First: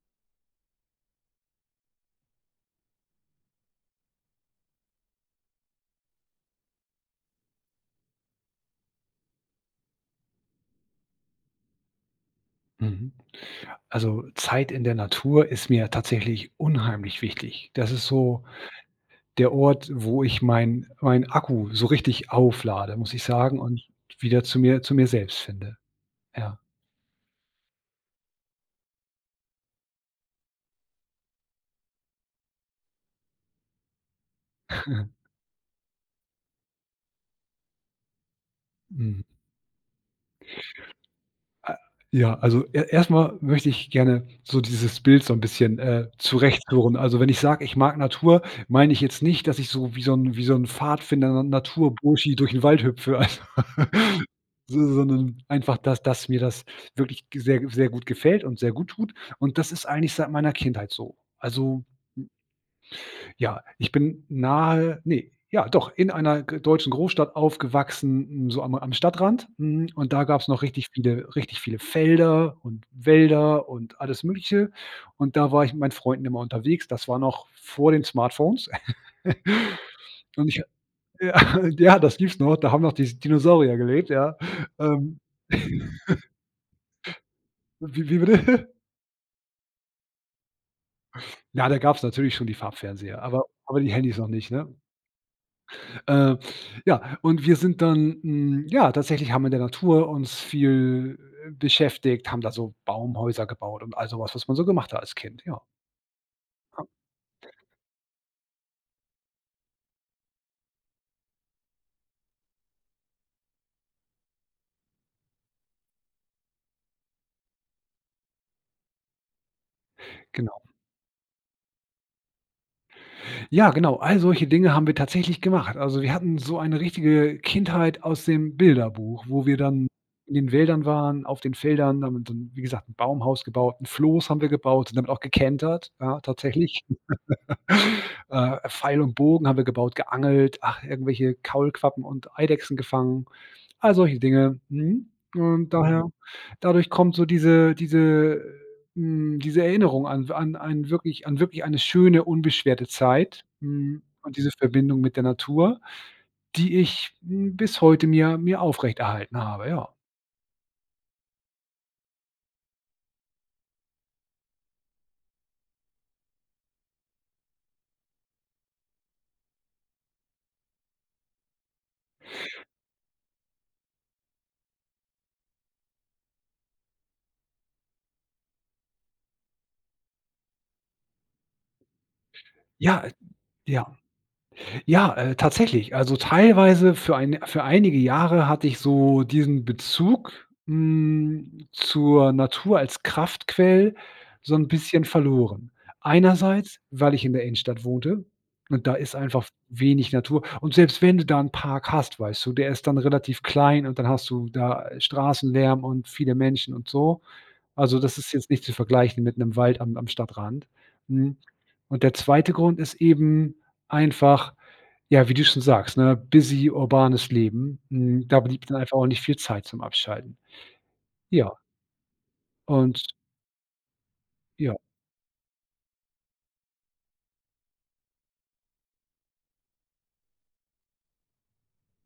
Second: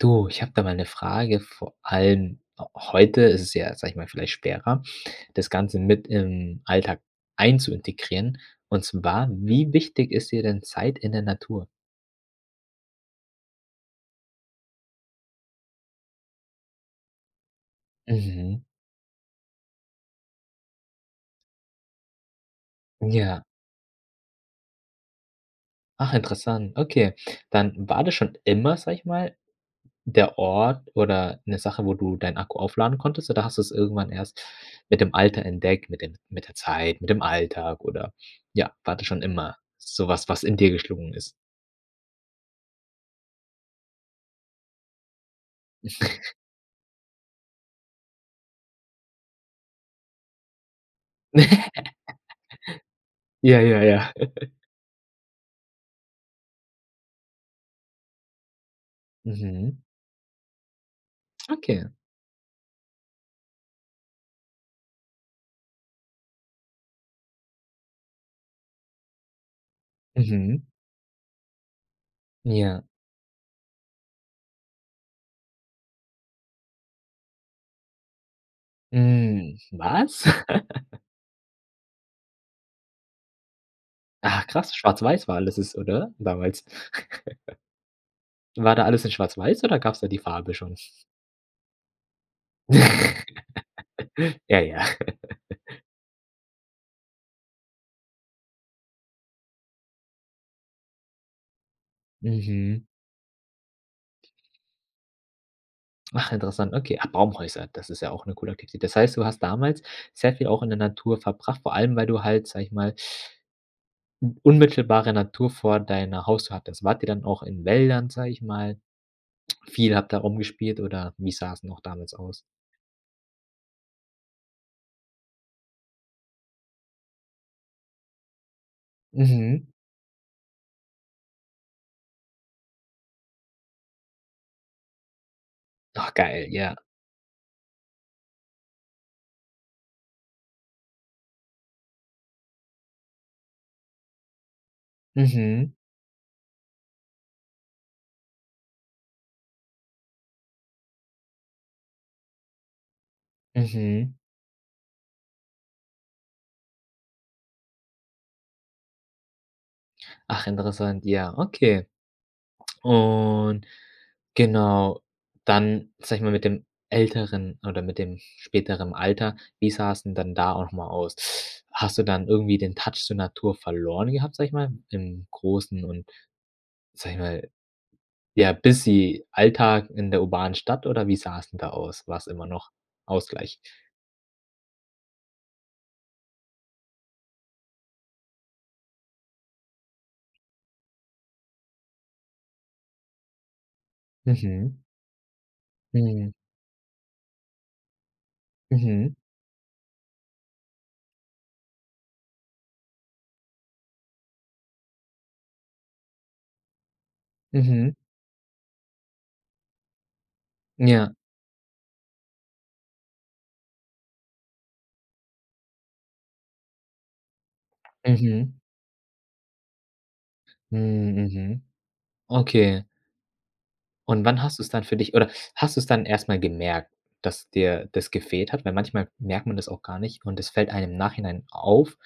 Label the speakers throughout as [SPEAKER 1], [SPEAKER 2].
[SPEAKER 1] Du, ich habe da mal 'ne Frage. Vor allem heute ist es ja, sage ich mal, vielleicht schwerer, das Ganze mit im Alltag ein zu integrieren. Und zwar: Wie wichtig ist dir denn Zeit in der Natur?
[SPEAKER 2] Mhm. Also, äh, Zeit in der Natur ist mir tatsächlich unheimlich wichtig. Das ist so
[SPEAKER 1] Mhm.
[SPEAKER 2] der Ort, wo ich mein mein Akku so richtig auflade, muss ich
[SPEAKER 1] Ja.
[SPEAKER 2] sagen und wieder zu mir zu mir selbst finde.
[SPEAKER 1] Ach,
[SPEAKER 2] Ja.
[SPEAKER 1] interessant, okay. Dann war das schon immer, sage ich mal, der Ort oder 'ne Sache, wo du deinen Akku aufladen konntest oder hast du es irgendwann erst mit dem Alter entdeckt, mit dem mit der Zeit, mit dem Alltag oder ja, war das
[SPEAKER 2] Mhm.
[SPEAKER 1] schon immer sowas, was in dir geschlungen ist?
[SPEAKER 2] Äh, ja, also, e erstmal möchte ich gerne so dieses Bild so 'n bisschen, äh, zurecht führen. Also, wenn ich sage: „Ich mag Natur." Meine ich jetzt nicht, dass ich so, wie so 'n wie so 'n Pfadfinder, 'n "Naturburschi", durch 'n Wald hüpfe.
[SPEAKER 1] Ja, ja, ja.
[SPEAKER 2] So so 'nen einfach, dass dass mir das wirklich g sehr sehr gut gefällt und sehr gut tut. Und das
[SPEAKER 1] Mhm.
[SPEAKER 2] ist eigentlich seit meiner Kindheit so.
[SPEAKER 1] Okay.
[SPEAKER 2] Also, m Ja, ich bin nahe ne, ja doch in einer g deutschen Großstadt aufgewachsen, n so am am Stadtrand, mhm, und da gabs noch
[SPEAKER 1] Mhm.
[SPEAKER 2] richtig viele richtig viele Felder
[SPEAKER 1] Ja.
[SPEAKER 2] und Wälder und alles Mögliche. Und da war ich mit meinen Freunden immer unterwegs. Das war noch vor den Smartphones.
[SPEAKER 1] Mm, was?
[SPEAKER 2] Und ich habe ja, ja das gibt's noch, da haben noch dies die Dinosaurier gelebt, ja?
[SPEAKER 1] Ah, krass!
[SPEAKER 2] Ähm.
[SPEAKER 1] Schwarz-weiß war alles das, oder, damals?
[SPEAKER 2] Wie wie bitte?
[SPEAKER 1] War da alles in schwarz-weiß oder gabs da die Farbe schon?
[SPEAKER 2] Ja, da gabs natürlich schon die Farbfernseher, aber aber die Handys noch nicht,
[SPEAKER 1] Ja,
[SPEAKER 2] ne?
[SPEAKER 1] ja.
[SPEAKER 2] Äh, ja, und wir sind dann hm, ja, tatsächlich haben wir in der Natur uns viel, äh, beschäftigt, haben da so
[SPEAKER 1] Mhm.
[SPEAKER 2] Baumhäuser gebaut und all sowas, was man so gemacht hat als Kind, ja.
[SPEAKER 1] Ach, interessant,
[SPEAKER 2] [unintelligible]
[SPEAKER 1] okay. Ah, Baumhäuser, das ist ja auch 'ne coole Aktivität. Das heißt, du hast damals sehr viel auch in der Natur verbracht, vor allem, weil du halt, sage ich mal N unmittelbare Natur vor deiner Haustür hattest. Wart ihr dann auch in Wäldern, sage ich mal. Viel habt ihr
[SPEAKER 2] Genau. Hm.
[SPEAKER 1] rumgespielt, oder wie sah es noch damals aus?
[SPEAKER 2] Ja, genau all solche Dinge haben wir tatsächlich gemacht. Also, wir hatten so eine richtige, äh, Kindheit aus dem Bilderbuch, wo wir
[SPEAKER 1] Mhm.
[SPEAKER 2] dann in den Wäldern waren, auf den Feldern, und dann, wie gesagt, 'n Baumhaus gebaut, 'n Floß haben wir gebaut, und damit auch gekentert,
[SPEAKER 1] Ach,
[SPEAKER 2] ja,
[SPEAKER 1] geil! Ja.
[SPEAKER 2] tatsächlich. Äh, Pfeil und Bogen haben wir gebaut, geangelt, ach, irgendwelche Kaulquappen und Eidechsen gefangen all solche Dinge, mhm, und
[SPEAKER 1] Mhm.
[SPEAKER 2] daher dadurch kommt so diese diese äh, mm, diese Erinnerung an w an ein wirklich an wirklich eine schöne, unbeschwerte Zeit, hm,
[SPEAKER 1] Mhm.
[SPEAKER 2] und diese Verbindung mit der Natur, die ich, hm, bis heute mir mir aufrechterhalten habe, ja.
[SPEAKER 1] Ach, interessant. Ja, okay, und genau, dann sage ich mal mit dem älteren oder mit dem späteren Alter. Wie sah es denn dann da auch mal aus? Hast du dann irgendwie den touch zur Natur verloren gehabt, sage ich mal, im großen und sage ich mal, ja, busy Alltag in der urbanen Stadt oder wie sah es denn da aus? War 's immer noch
[SPEAKER 2] Ja, äh,
[SPEAKER 1] Ausgleich.
[SPEAKER 2] ja. Ja, äh, tatsächlich. Also teilweise für ein für einige Jahre hatte ich so diesen Bezug, hm, zur Natur als Kraftquelle so 'n
[SPEAKER 1] Mhm.
[SPEAKER 2] bisschen verloren.
[SPEAKER 1] Mh.
[SPEAKER 2] Einerseits, weil ich in der Innenstadt wohnte, und da ist
[SPEAKER 1] Mhm.
[SPEAKER 2] einfach w wenig Natur. Und selbst wenn du da 'n Park hast, weißt du, der ist dann relativ klein und dann hast du da, äh, Straßenlärm und viele Menschen und so,
[SPEAKER 1] Mhm.
[SPEAKER 2] also das ist jetzt nicht zu vergleichen mit 'nem Wald am am Stadtrand,
[SPEAKER 1] Ja.
[SPEAKER 2] hm, und der 2. Grund ist eben einfach, ja, wie du schon sagst, ne, busy urbanes Leben, hm, da
[SPEAKER 1] Mhm.
[SPEAKER 2] blieb dann einfach auch nicht viel Zeit zum Abschalten.
[SPEAKER 1] Mhm,
[SPEAKER 2] Ja.
[SPEAKER 1] mhm okay
[SPEAKER 2] Und
[SPEAKER 1] Und wann hast du's
[SPEAKER 2] Ja.
[SPEAKER 1] dann für dich oder hast du's dann erstmal gemerkt, dass dir das gefehlt hat? Weil, manchmal merkt man das auch gar nicht, und es fällt einem im Nachhinein auf:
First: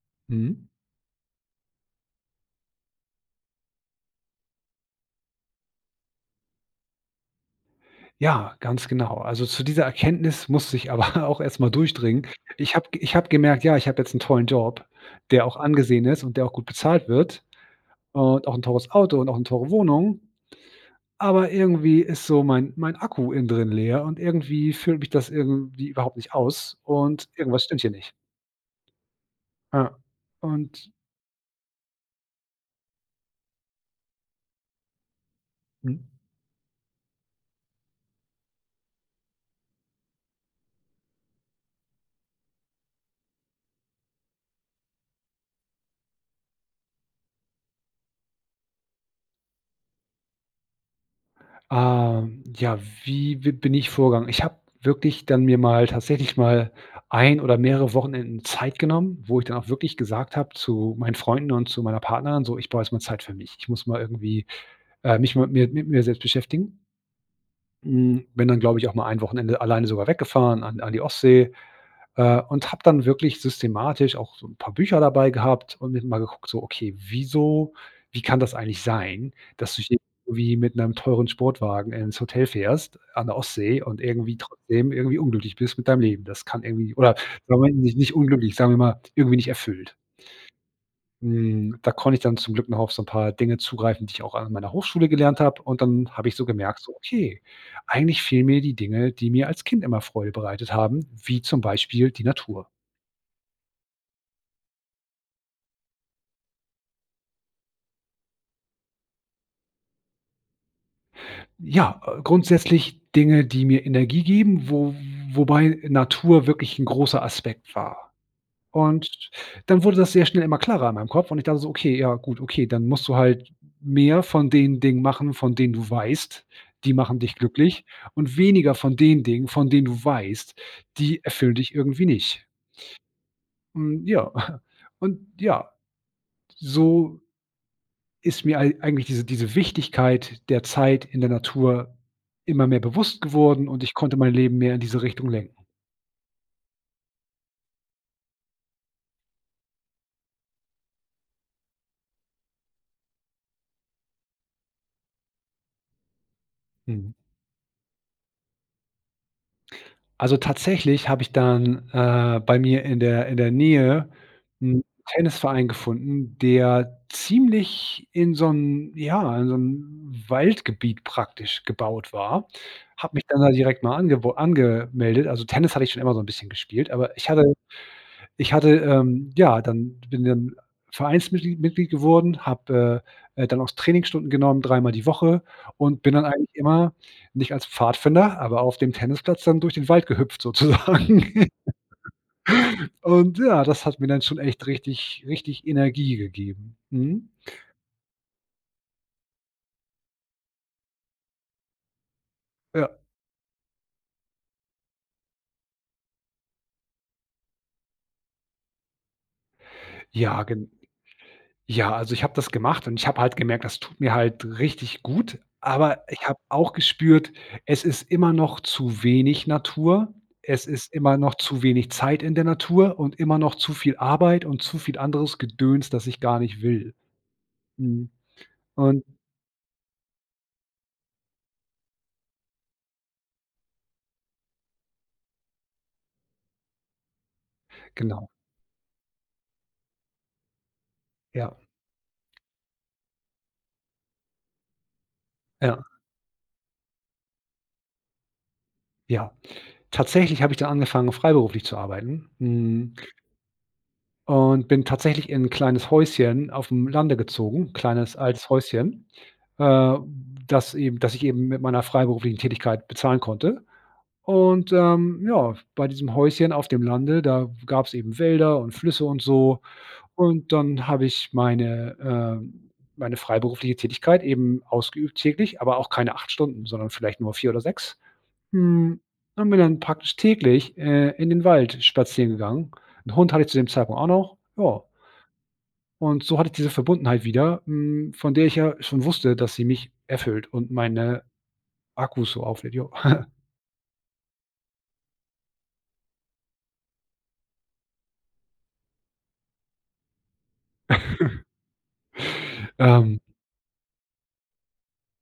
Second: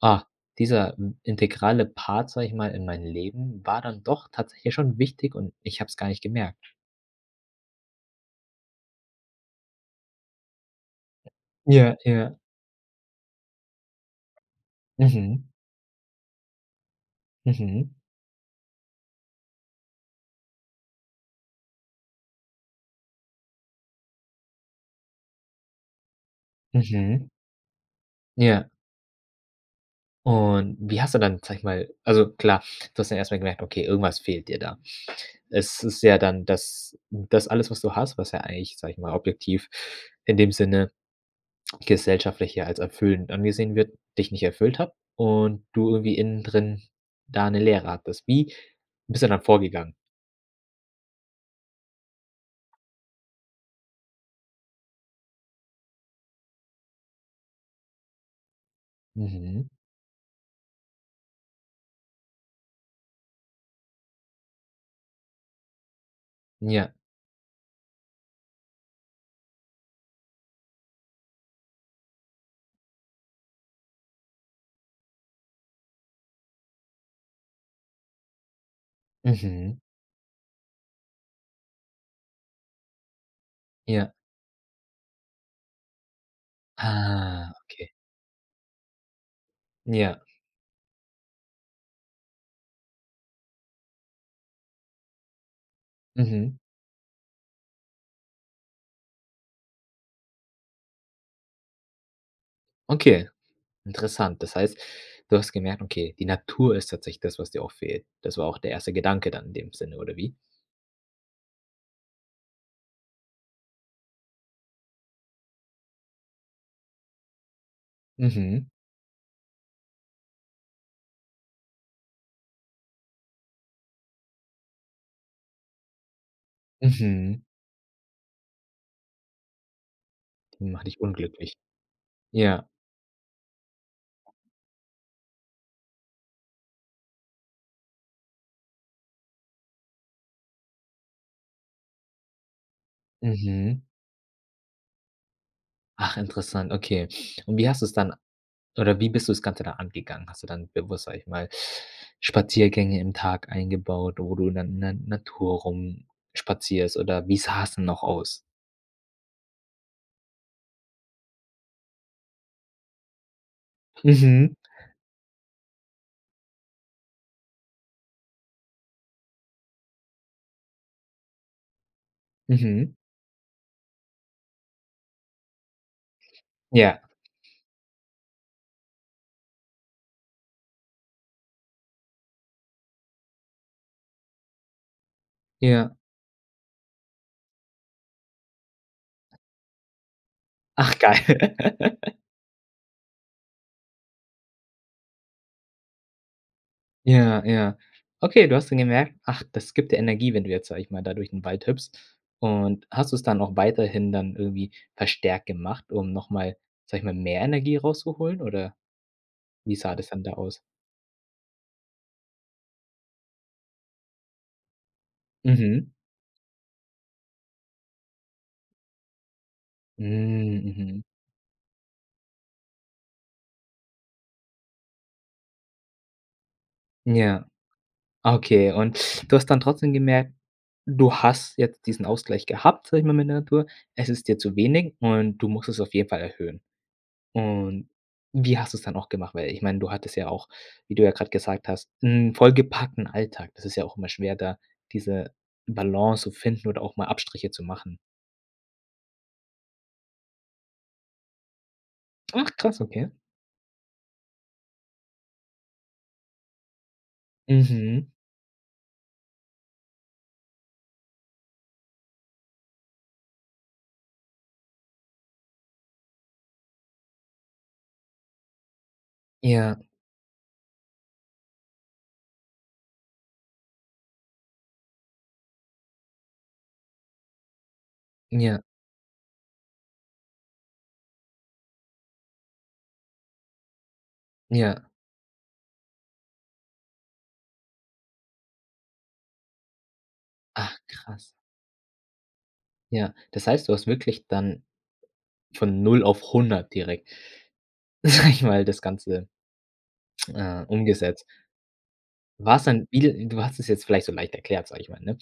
[SPEAKER 1] „Ah,
[SPEAKER 2] Mhm.
[SPEAKER 1] dieser, hm, integrale Part, sage ich mal, in meinem Leben, war dann doch tatsächlich schon wichtig. Und ich habe es gar nicht gemerkt.“
[SPEAKER 2] Ja, ganz genau. Also, zu dieser Erkenntnis musste ich aber auch erstmal
[SPEAKER 1] Ja,
[SPEAKER 2] durchdringen.
[SPEAKER 1] ja.
[SPEAKER 2] Ich habe ich habe gemerkt: „Ja, ich habe jetzt 'n tollen Job, der
[SPEAKER 1] Mhm.
[SPEAKER 2] auch angesehen ist und der auch gut bezahlt wird
[SPEAKER 1] Mhm.
[SPEAKER 2] und auch 'n teures Auto und auch 'ne teure Wohnung. Aber irgendwie ist so mein mein Akku innen drin leer und irgendwie füllt mich das irgendwie überhaupt nicht aus
[SPEAKER 1] Mhm.
[SPEAKER 2] und irgendwas stimmt hier nicht.“
[SPEAKER 1] Ja.
[SPEAKER 2] Ja.
[SPEAKER 1] Und
[SPEAKER 2] Und
[SPEAKER 1] wie hast du dann, sage ich mal also klar, du hast dann erstmal gemerkt, okay, irgendwas fehlt dir da. Es ist
[SPEAKER 2] Mhm.
[SPEAKER 1] ja dann, dass hm, das alles, was du hast, was ja eigentlich, sage ich mal, objektiv in dem Sinne gesellschaftlich, ja, als erfüllend angesehen wird, dich nicht erfüllt hat und du irgendwie innen drin da 'ne Leere hattest. Wie bist du dann vorgegangen?
[SPEAKER 2] Ah, hm, ja, wie w bin ich vorgegangen? Ich habe wirklich dann mir mal tatsächlich mal 1 oder mehrere Wochenenden Zeit genommen, wo ich dann auch
[SPEAKER 1] Mhm.
[SPEAKER 2] wirklich gesagt habe zu meinen Freunden und zu meiner Partnerin: „So, ich brauche erst mal Zeit für mich. Ich muss mal irgendwie, äh, mich mal mit mir mit mir selbst
[SPEAKER 1] Hm,
[SPEAKER 2] beschäftigen.“
[SPEAKER 1] ja.
[SPEAKER 2] Mhm, bin dann glaube ich, auch mal 1 Wochenende alleine sogar weggefahren, an an die Ostsee. Äh, und habe dann wirklich systematisch auch so 'n paar Bücher dabei gehabt und [unintelligible] mal geguckt, so: „Okay, wieso wie kann das eigentlich sein, dass
[SPEAKER 1] Mhm.
[SPEAKER 2] du hier wie mit 'nem teuren Sportwagen ins Hotel fährst, an der Ostsee und
[SPEAKER 1] Ja.
[SPEAKER 2] irgendwie trotzdem irgendwie unglücklich bist mit deinem Leben? Das kann irgendwie oder
[SPEAKER 1] Ah,
[SPEAKER 2] Moment
[SPEAKER 1] okay.
[SPEAKER 2] nicht nicht unglücklich, sagen wir mal, irgendwie nicht erfüllt.“
[SPEAKER 1] Ja.
[SPEAKER 2] Hm, da konnte ich dann zum Glück noch auf so 'n paar Dinge zugreifen, die ich auch an meiner Hochschule gelernt habe und dann habe ich so
[SPEAKER 1] Mhm.
[SPEAKER 2] gemerkt so: „Okay, eigentlich fehlen mir die Dinge, die mir als Kind immer Freude bereitet haben, wie zum Beispiel die Natur.“
[SPEAKER 1] Okay. Interessant. Das heißt, du hast gemerkt, okay, die Natur ist tatsächlich das, was dir auch fehlt. Das war auch der 1. Gedanke dann in dem Sinne, oder wie?
[SPEAKER 2] Ja, grundsätzlich Dinge, die mir Energie geben, wo wobei Natur wirklich 'n großer Aspekt war.
[SPEAKER 1] Mhm.
[SPEAKER 2] Und dann wurde das sehr schnell immer klarer in meinem Kopf und ich dachte so: „Okay, ja, gut okay, dann musst du halt mehr von den Dingen machen, von denen du weißt, die machen dich
[SPEAKER 1] Mhm.
[SPEAKER 2] glücklich, und weniger von den Dingen, von denen du weißt,
[SPEAKER 1] Die macht dich
[SPEAKER 2] die
[SPEAKER 1] unglücklich.
[SPEAKER 2] erfüllen dich irgendwie nicht.“
[SPEAKER 1] Ja.
[SPEAKER 2] Hm, ja, und ja so ist mir eig eigentlich diese diese Wichtigkeit der Zeit in der Natur immer mehr bewusst geworden,
[SPEAKER 1] Mhm.
[SPEAKER 2] und ich konnte mein Leben mehr in diese Richtung lenken.
[SPEAKER 1] Ach, interessant, okay. Und wie hast du es dann oder wie bist du das Ganze da angegangen? Hast du dann bewusst, sage ich mal Spaziergänge im Tag eingebaut, wo du dann dann in der Natur rumspazierst,
[SPEAKER 2] Mhm.
[SPEAKER 1] oder wie sah es denn noch aus?
[SPEAKER 2] Also tatsächlich habe ich dann, äh, bei mir in der in der Nähe
[SPEAKER 1] Mhm.
[SPEAKER 2] 'n Tennisverein gefunden, der ziemlich in so 'n ja, in so 'n Waldgebiet praktisch gebaut war.
[SPEAKER 1] Mhm.
[SPEAKER 2] Habe mich dann da direkt mal ange angemeldet also Tennis habe ich schon immer so 'n bisschen gespielt,
[SPEAKER 1] Ja.
[SPEAKER 2] aber ich hatte ich hatte, ähm, ja, dann bin dann Vereinsmitglied Mitglied geworden, habe, äh äh, dann auch Trainingsstunden genommen, 3 Mal die Woche,
[SPEAKER 1] Ja.
[SPEAKER 2] und bin dann eigentlich immer nicht als Pfadfinder, aber auf dem Tennisplatz dann durch den Wald gehüpft,
[SPEAKER 1] Ach, geil.
[SPEAKER 2] sozusagen. Und ja, das hat mir dann schon echt richtig richtig Energie gegeben. Mhm.
[SPEAKER 1] Ja, ja. Okay, du hast dann gemerkt: Ach, das gibt dir Energie, wenn du jetzt, sage ich mal, da durch den Wald hüpfst. Und
[SPEAKER 2] Ja.
[SPEAKER 1] hast du es dann auch weiterhin dann irgendwie verstärkt gemacht, um nochmal sage ich mal, mehr Energie rauszuholen, oder? Wie sah das denn da
[SPEAKER 2] Ja,
[SPEAKER 1] aus?
[SPEAKER 2] gen ja, also, ich habe das gemacht und ich habe halt gemerkt, das tut mir halt richtig gut.
[SPEAKER 1] Mhm.
[SPEAKER 2] Aber ich habe auch gespürt, es ist immer noch zu wenig Natur.
[SPEAKER 1] Mhm,
[SPEAKER 2] Es ist
[SPEAKER 1] mhm.
[SPEAKER 2] immer noch zu wenig Zeit in der Natur und immer noch zu viel Arbeit und zu viel anderes Gedöns, das ich gar nicht will.
[SPEAKER 1] Ja.
[SPEAKER 2] Mhm
[SPEAKER 1] Okay,
[SPEAKER 2] und
[SPEAKER 1] und du hast dann trotzdem gemerkt, du hast jetzt diesen Ausgleich gehabt sage ich mal mit der Natur. Es ist dir zu wenig und du musst es auf jeden Fall erhöhen. Und
[SPEAKER 2] Genau.
[SPEAKER 1] wie hast du es dann auch gemacht? Weil ich meine, du hattest ja auch, wie du ja gerade
[SPEAKER 2] Ja.
[SPEAKER 1] gesagt hast, 'n vollgepackten Alltag. Das ist ja auch immer schwer, da diese
[SPEAKER 2] Ja.
[SPEAKER 1] Balance zu finden oder auch mal Abstriche zu machen.
[SPEAKER 2] Ja. Tatsächlich habe ich dann angefangen, freiberuflich zu arbeiten,
[SPEAKER 1] Ach, krass,
[SPEAKER 2] hm
[SPEAKER 1] okay.
[SPEAKER 2] und bin tatsächlich in 'n kleines Häuschen aufm Lande gezogen,
[SPEAKER 1] Mhm.
[SPEAKER 2] kleines altes Häuschen, äh, das eben das ich eben mit meiner freiberuflichen Tätigkeit bezahlen konnte. Und, ähm, ja, bei diesem Häuschen auf dem Lande, da gab's eben Wälder und Flüsse und so.
[SPEAKER 1] Ja.
[SPEAKER 2] Und dann habe ich meine, ähm meine freiberufliche Tätigkeit eben ausgeübt täglich, aber auch keine 8 Stunden, sondern vielleicht nur 4 oder 6.
[SPEAKER 1] Ja.
[SPEAKER 2] Hm, und bin dann praktisch täglich, äh, in den Wald spazieren gegangen. 'N Hund hatte ich zu dem Zeitpunkt auch noch,
[SPEAKER 1] Ja.
[SPEAKER 2] ja. Und so hatte ich diese Verbundenheit wieder, hm, von der ich ja schon wusste, dass sie mich erfüllt und
[SPEAKER 1] Ach,
[SPEAKER 2] meine
[SPEAKER 1] krass.
[SPEAKER 2] Akkus so auflädt, ja.
[SPEAKER 1] Ja, das heißt, du hast wirklich dann von 0 auf 100 direkt sage ich mal, das Ganze, äh, umgesetzt. War es dann
[SPEAKER 2] ,ähm
[SPEAKER 1] wie du hast das jetzt vielleicht so leicht erklärt, sage ich mal, ne?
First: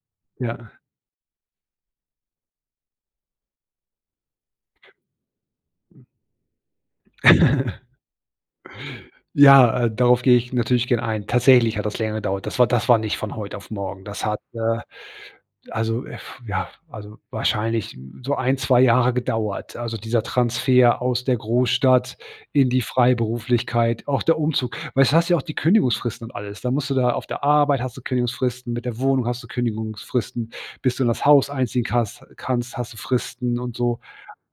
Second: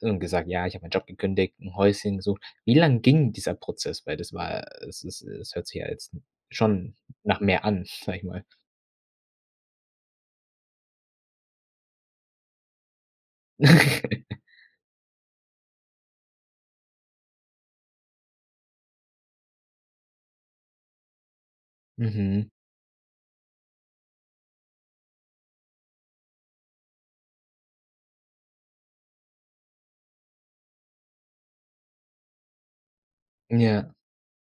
[SPEAKER 1] Und gesagt: „Ja, ich
[SPEAKER 2] Ja.
[SPEAKER 1] habe meinen Job gekündigt, 'n Häuschen gesucht.“ Wie lange ging dieser Prozess? Weil das war, äh, es es es hört sich ja jetzt schon nach mehr an, sage ich mal.
[SPEAKER 2] Ja, äh, darauf gehe ich natürlich gerne ein. Tatsächlich hat das länger gedauert. Das war das war nicht von heute auf morgen, das hat, äh, also, äh, ja, also, wahrscheinlich so 1, 2, Jahre gedauert. Also dieser Transfer aus der Großstadt
[SPEAKER 1] Mhm.
[SPEAKER 2] in die Freiberuflichkeit, auch der Umzug, weil s du hast ja auch die Kündigungsfristen und alles. Da musst du da auf der Arbeit hast du Kündigungsfristen, mit der Wohnung hast du Kündigungsfristen. Bis du in das Haus einziehen kannst kannst, hast du Fristen und
[SPEAKER 1] Ja.
[SPEAKER 2] so.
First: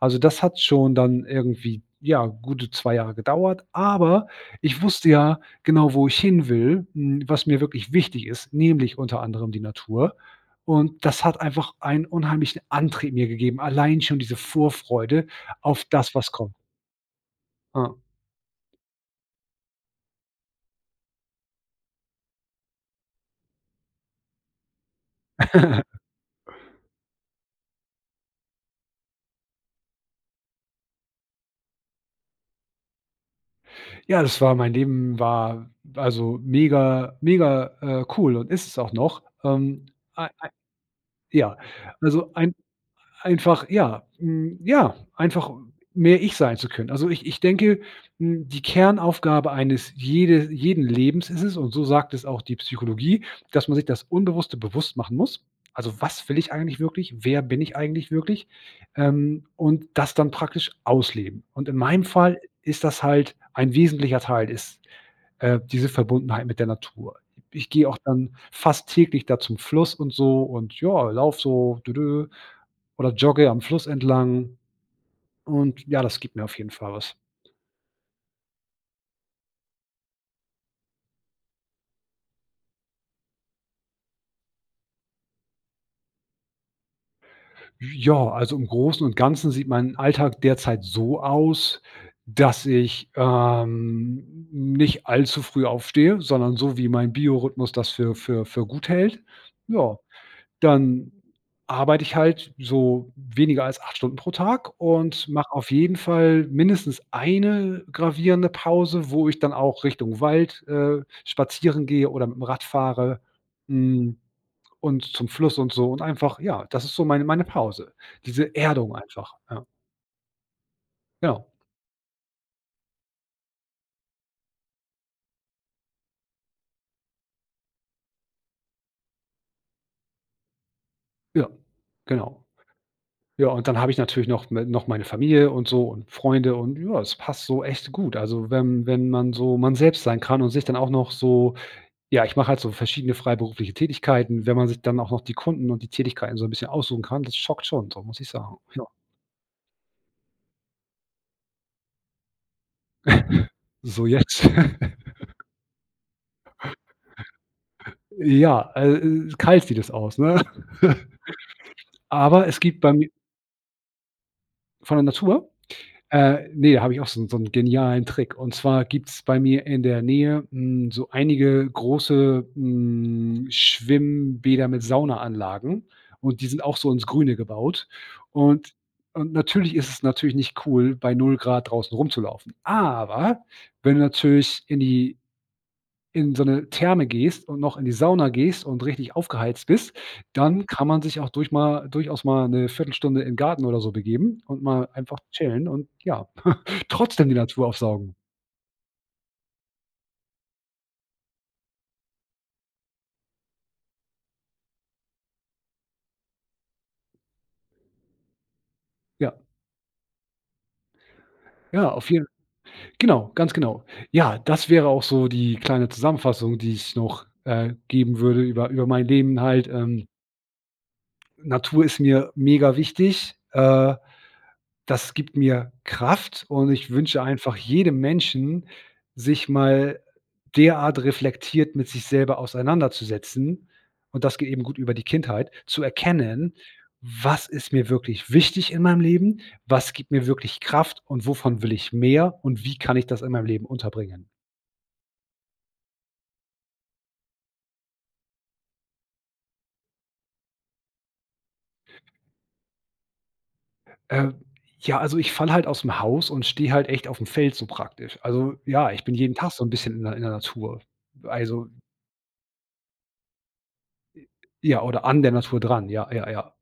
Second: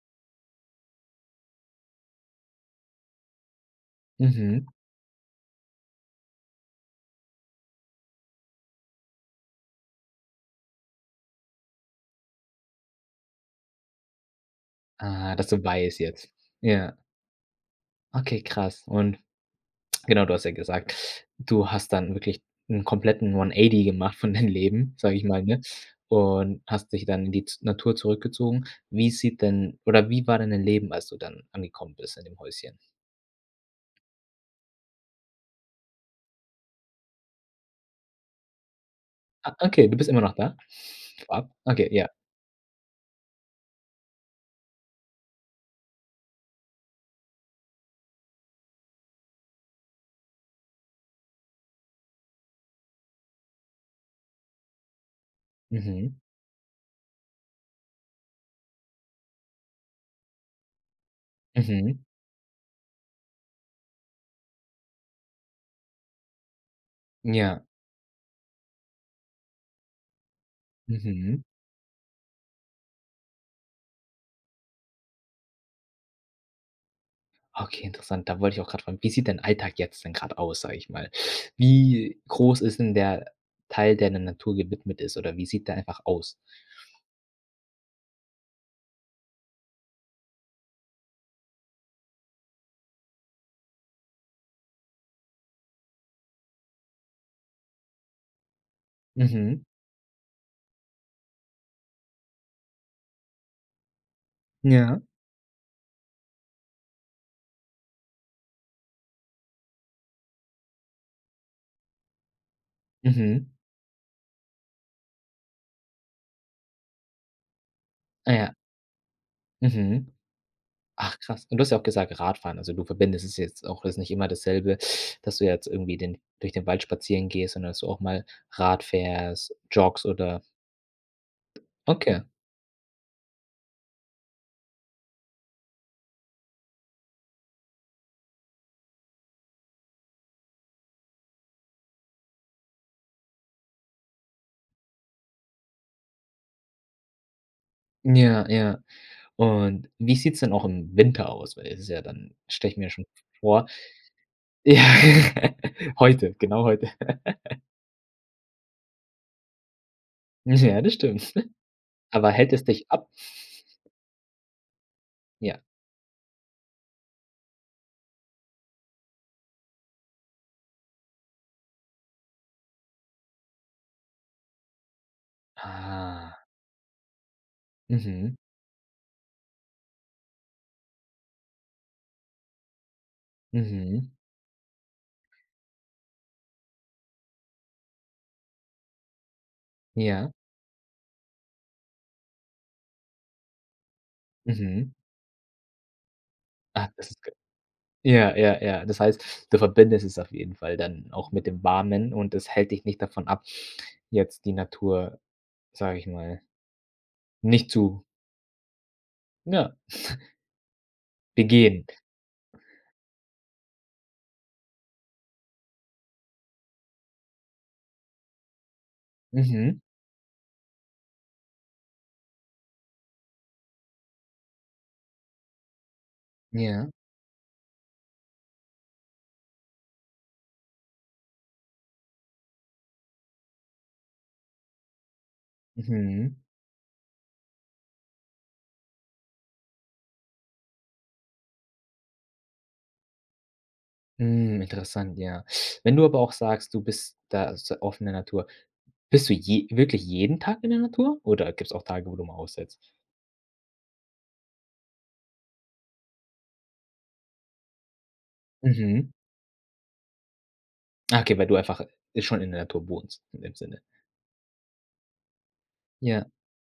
[SPEAKER 2] Also, das hat schon dann irgendwie, ja, gute 2 Jahre gedauert. Aber
[SPEAKER 1] Mhm.
[SPEAKER 2] ich wusste ja genau, wo ich hin will, hm, was mir wirklich wichtig ist, nämlich unter anderem die Natur. Und das hat einfach einen unheimlichen Antrieb mir gegeben, allein schon diese Vorfreude
[SPEAKER 1] Aha, das du
[SPEAKER 2] auf
[SPEAKER 1] weißt
[SPEAKER 2] das,
[SPEAKER 1] jetzt,
[SPEAKER 2] was kommt.
[SPEAKER 1] ja.
[SPEAKER 2] Hm.
[SPEAKER 1] Okay, krass. Und genau, du hast ja gesagt, du hast dann wirklich 'n kompletten 1 80 gemacht von deinem Leben, sage ich mal, ne? Und hast dich dann in die ts Natur zurückgezogen. Wie sieht denn oder wie war denn dein Leben, als du dann angekommen bist, in dem Häuschen?
[SPEAKER 2] Ja, das war mein Leben war, also, mega mega, äh, cool und ist's auch noch.
[SPEAKER 1] Ah,
[SPEAKER 2] Ähm.
[SPEAKER 1] okay, du bist immer
[SPEAKER 2] Ei
[SPEAKER 1] noch
[SPEAKER 2] ei
[SPEAKER 1] da? Ah.
[SPEAKER 2] Ja.
[SPEAKER 1] Okay, ja.
[SPEAKER 2] Also, ein einfach, ja, hm, ja, einfach mehr ich sein zu können. Also, ich ich denke, hm, die Kernaufgabe eines jede jeden Lebens ist es und so sagt es auch die Psychologie, dass man sich das Unbewusste bewusst machen muss. Also,
[SPEAKER 1] Mhm.
[SPEAKER 2] was will ich eigentlich wirklich? Wer bin ich eigentlich wirklich? Ähm. Und das dann praktisch ausleben. Und in
[SPEAKER 1] Mhm.
[SPEAKER 2] meinem Fall ist das halt ein wesentlicher Teil ist, äh, diese Verbundenheit mit der Natur.
[SPEAKER 1] Ja.
[SPEAKER 2] Ich gehe auch dann fast täglich da zum Fluss und so und ja, laufe
[SPEAKER 1] Mhm.
[SPEAKER 2] so: „Dödö“ oder jogge am Fluss entlang. Und ja, das gibt mir auf jeden Fall was.
[SPEAKER 1] Okay, interessant. Da wollte ich auch gerade fragen: „Wie sieht dein Alltag jetzt denn gerade aus, sage ich mal. Wie groß ist denn der Teil, der der Natur gewidmet ist, oder wie sieht der einfach aus?“
[SPEAKER 2] Ja, also, im Großen und Ganzen sieht mein Alltag derzeit so aus, dass ich, ähm, nicht allzu früh aufstehe. Sondern so wie mein Biorhythmus das für für für gut hält.
[SPEAKER 1] Mhm.
[SPEAKER 2] Ja, dann arbeite ich halt so weniger als 8 Stunden pro Tag
[SPEAKER 1] Ja.
[SPEAKER 2] und mache auf jeden Fall mindestens 1 gravierende Pause, wo ich dann auch Richtung Wald, äh, spazieren gehe oder mitm Rad fahre,
[SPEAKER 1] Mhm.
[SPEAKER 2] mhm, und zum Fluss und so. Und einfach, ja, das ist so meine meine Pause.
[SPEAKER 1] Ah,
[SPEAKER 2] Diese
[SPEAKER 1] ja.
[SPEAKER 2] Erdung einfach, ja.
[SPEAKER 1] Mhm. Ach,
[SPEAKER 2] Genau.
[SPEAKER 1] krass. Und du hast ja auch gesagt, Radfahren, also, du verbindest es jetzt auch es ist nicht immer dasselbe, dass du jetzt irgendwie den durch den Wald spazieren gehst, sondern dass du auch mal Rad fährst, joggst oder
[SPEAKER 2] Ja,
[SPEAKER 1] Okay.
[SPEAKER 2] genau. Ja. Und dann habe ich natürlich noch me noch meine Familie und so und Freunde. Und ja, das passt so echt gut. Also, wenn wenn man so man selbst sein kann und sich dann auch noch so ja, ich mache halt so verschiedene freiberufliche Tätigkeiten. Wenn man sich dann auch noch die Kunden und die Tätigkeiten so 'n bisschen aussuchen kann. Das schockt schon, so
[SPEAKER 1] Hm
[SPEAKER 2] muss ich
[SPEAKER 1] ja,
[SPEAKER 2] sagen.
[SPEAKER 1] ja.
[SPEAKER 2] Ja.
[SPEAKER 1] Und wie sieht 's denn auch im Winter aus? Weil das ist ja dann stelle ich mir ja schon v vor.
[SPEAKER 2] So jetzt.
[SPEAKER 1] Ja, heute, genau, heute.
[SPEAKER 2] Ja, al äh, kalt sieht das aus, ne?
[SPEAKER 1] Hm ja, das stimmt. Aber
[SPEAKER 2] Aber
[SPEAKER 1] hält
[SPEAKER 2] es
[SPEAKER 1] es
[SPEAKER 2] gibt
[SPEAKER 1] dich
[SPEAKER 2] bei
[SPEAKER 1] ab
[SPEAKER 2] mir Von der Natur?
[SPEAKER 1] Ja.
[SPEAKER 2] Äh, ne, habe ich auch so 'n so 'n genialen Trick. Und zwar gibt 's bei mir in der Nähe, mhm, so einige große, mhm, Schwimmbäder mit Saunaanlagen. Und
[SPEAKER 1] Ah.
[SPEAKER 2] die sind auch so ins Grüne gebaut.
[SPEAKER 1] Mhm.
[SPEAKER 2] Und und natürlich ist es natürlich nicht cool, bei 0 C draußen rumzulaufen. Aber wenn du
[SPEAKER 1] Mhm.
[SPEAKER 2] natürlich in die in so 'ne Therme gehst und noch in die Sauna gehst und richtig aufgeheizt bist,
[SPEAKER 1] Ja.
[SPEAKER 2] dann kann man sich auch durch mal durchaus mal 'ne 1/4 Stunde in 'n Garten oder so begeben und mal
[SPEAKER 1] Mhm.
[SPEAKER 2] einfach chillen, und ja,
[SPEAKER 1] Ah, das ist
[SPEAKER 2] trotzdem
[SPEAKER 1] g.
[SPEAKER 2] die Natur aufsaugen.
[SPEAKER 1] Ja, ja, ja. Das heißt, du verbindest es auf jeden Fall dann auch mit dem Warmen und das hält dich nicht davon ab, jetzt die Natur sage ich mal nicht zu
[SPEAKER 2] Ja.
[SPEAKER 1] Ja begehen.
[SPEAKER 2] Ja, auf jeden genau. Ganz genau. Ja, das wäre auch so die kleine Zusammenfassung, die ich noch, äh, geben würde über über mein Leben halt,
[SPEAKER 1] Mhm.
[SPEAKER 2] ähm. Natur ist mir mega wichtig, äh, das gibt mir Kraft. Und ich
[SPEAKER 1] Ja.
[SPEAKER 2] wünsche einfach jedem Menschen, sich mal derart reflektiert mit sich selber auseinanderzusetzen. Und das geht eben gut über die Kindheit. Zu
[SPEAKER 1] Mhm.
[SPEAKER 2] erkennen: Was ist mir wirklich wichtig in meinem Leben? Was gibt mir wirklich Kraft? Und wovon will ich mehr? Und wie kann ich das in meinem Leben unterbringen?
[SPEAKER 1] Mhm. Interessant, ja. Wenn du aber auch sagst, du bist da z oft in der Natur, bist du je wirklich jeden Tag in der Natur oder gibt's auch Tage, wo du mal aussetzt?
[SPEAKER 2] Äh, ja, also ich falle halt ausm Haus und stehe halt echt auf dem Feld so praktisch. Also ja, ich
[SPEAKER 1] Mhm.
[SPEAKER 2] bin jeden Tag so 'n bisschen in der in der Natur.
[SPEAKER 1] Ah okay, weil du
[SPEAKER 2] Also
[SPEAKER 1] einfach schon in der Natur wohnst, in dem Sinne.
[SPEAKER 2] I Ja, oder an der Natur dran, ja,
[SPEAKER 1] Ja.
[SPEAKER 2] ja, ja.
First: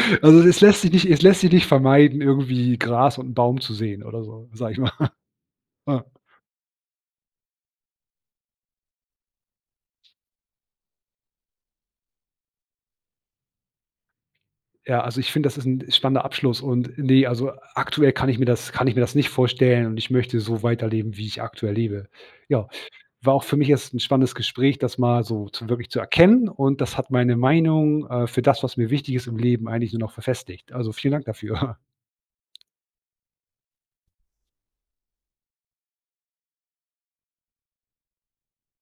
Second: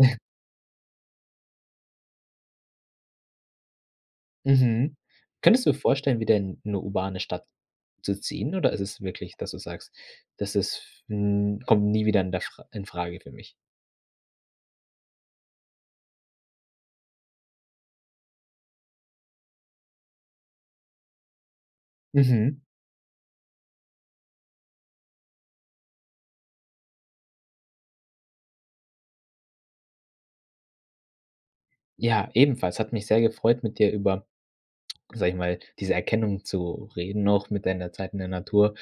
[SPEAKER 2] Also, es lässt sich nicht es lässt sich nicht vermeiden, irgendwie Gras und 'n Baum zu sehen oder so, sage ich mal.
[SPEAKER 1] Mhm. Könntest du
[SPEAKER 2] Ah.
[SPEAKER 1] vorstellen, wieder in 'ne urbane Stadt zu ziehen, oder ist es wirklich, dass du sagst, dass es f hm: „Kommt nie wieder in der fr in Frage für mich?“
[SPEAKER 2] Ja also, ich finde, das ist 'n spannender Abschluss. Und ne also, aktuell kann ich mir das kann ich mir das nicht vorstellen. Und ich möchte so weiterleben, wie ich aktuell lebe.
[SPEAKER 1] Mhm.
[SPEAKER 2] Ja, war auch für mich jetzt 'n spannendes Gespräch, das mal so zu wirklich zu erkennen. Und das hat meine Meinung, äh, für das, was mir wichtig ist im Leben eigentlich nur noch verfestigt. Also vielen Dank dafür.
[SPEAKER 1] Ja, ebenfalls, hat mich sehr gefreut mit dir über- sage ich mal- diese Erkenntnis zu reden noch mit deiner Zeit in der Natur,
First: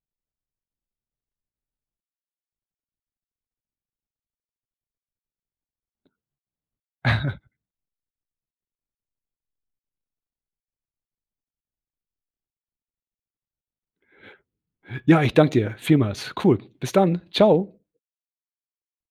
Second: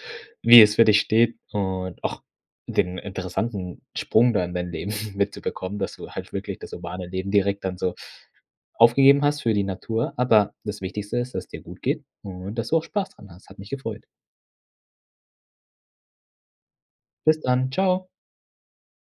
[SPEAKER 1] wie es für dich steht und auch den interessanten Sprung da in dein Leben mitzubekommen, dass du halt wirklich das urbane Leben direkt dann so aufgegeben hast für die Natur, aber das Wichtigste ist, dass es dir gut geht und, dass du auch spaß dran hast. Hat mich gefreut.
[SPEAKER 2] Ja, ich danke dir vielmals. Cool. Bis dann.
[SPEAKER 1] Bis dann.
[SPEAKER 2] Tschau.
[SPEAKER 1] Tschau.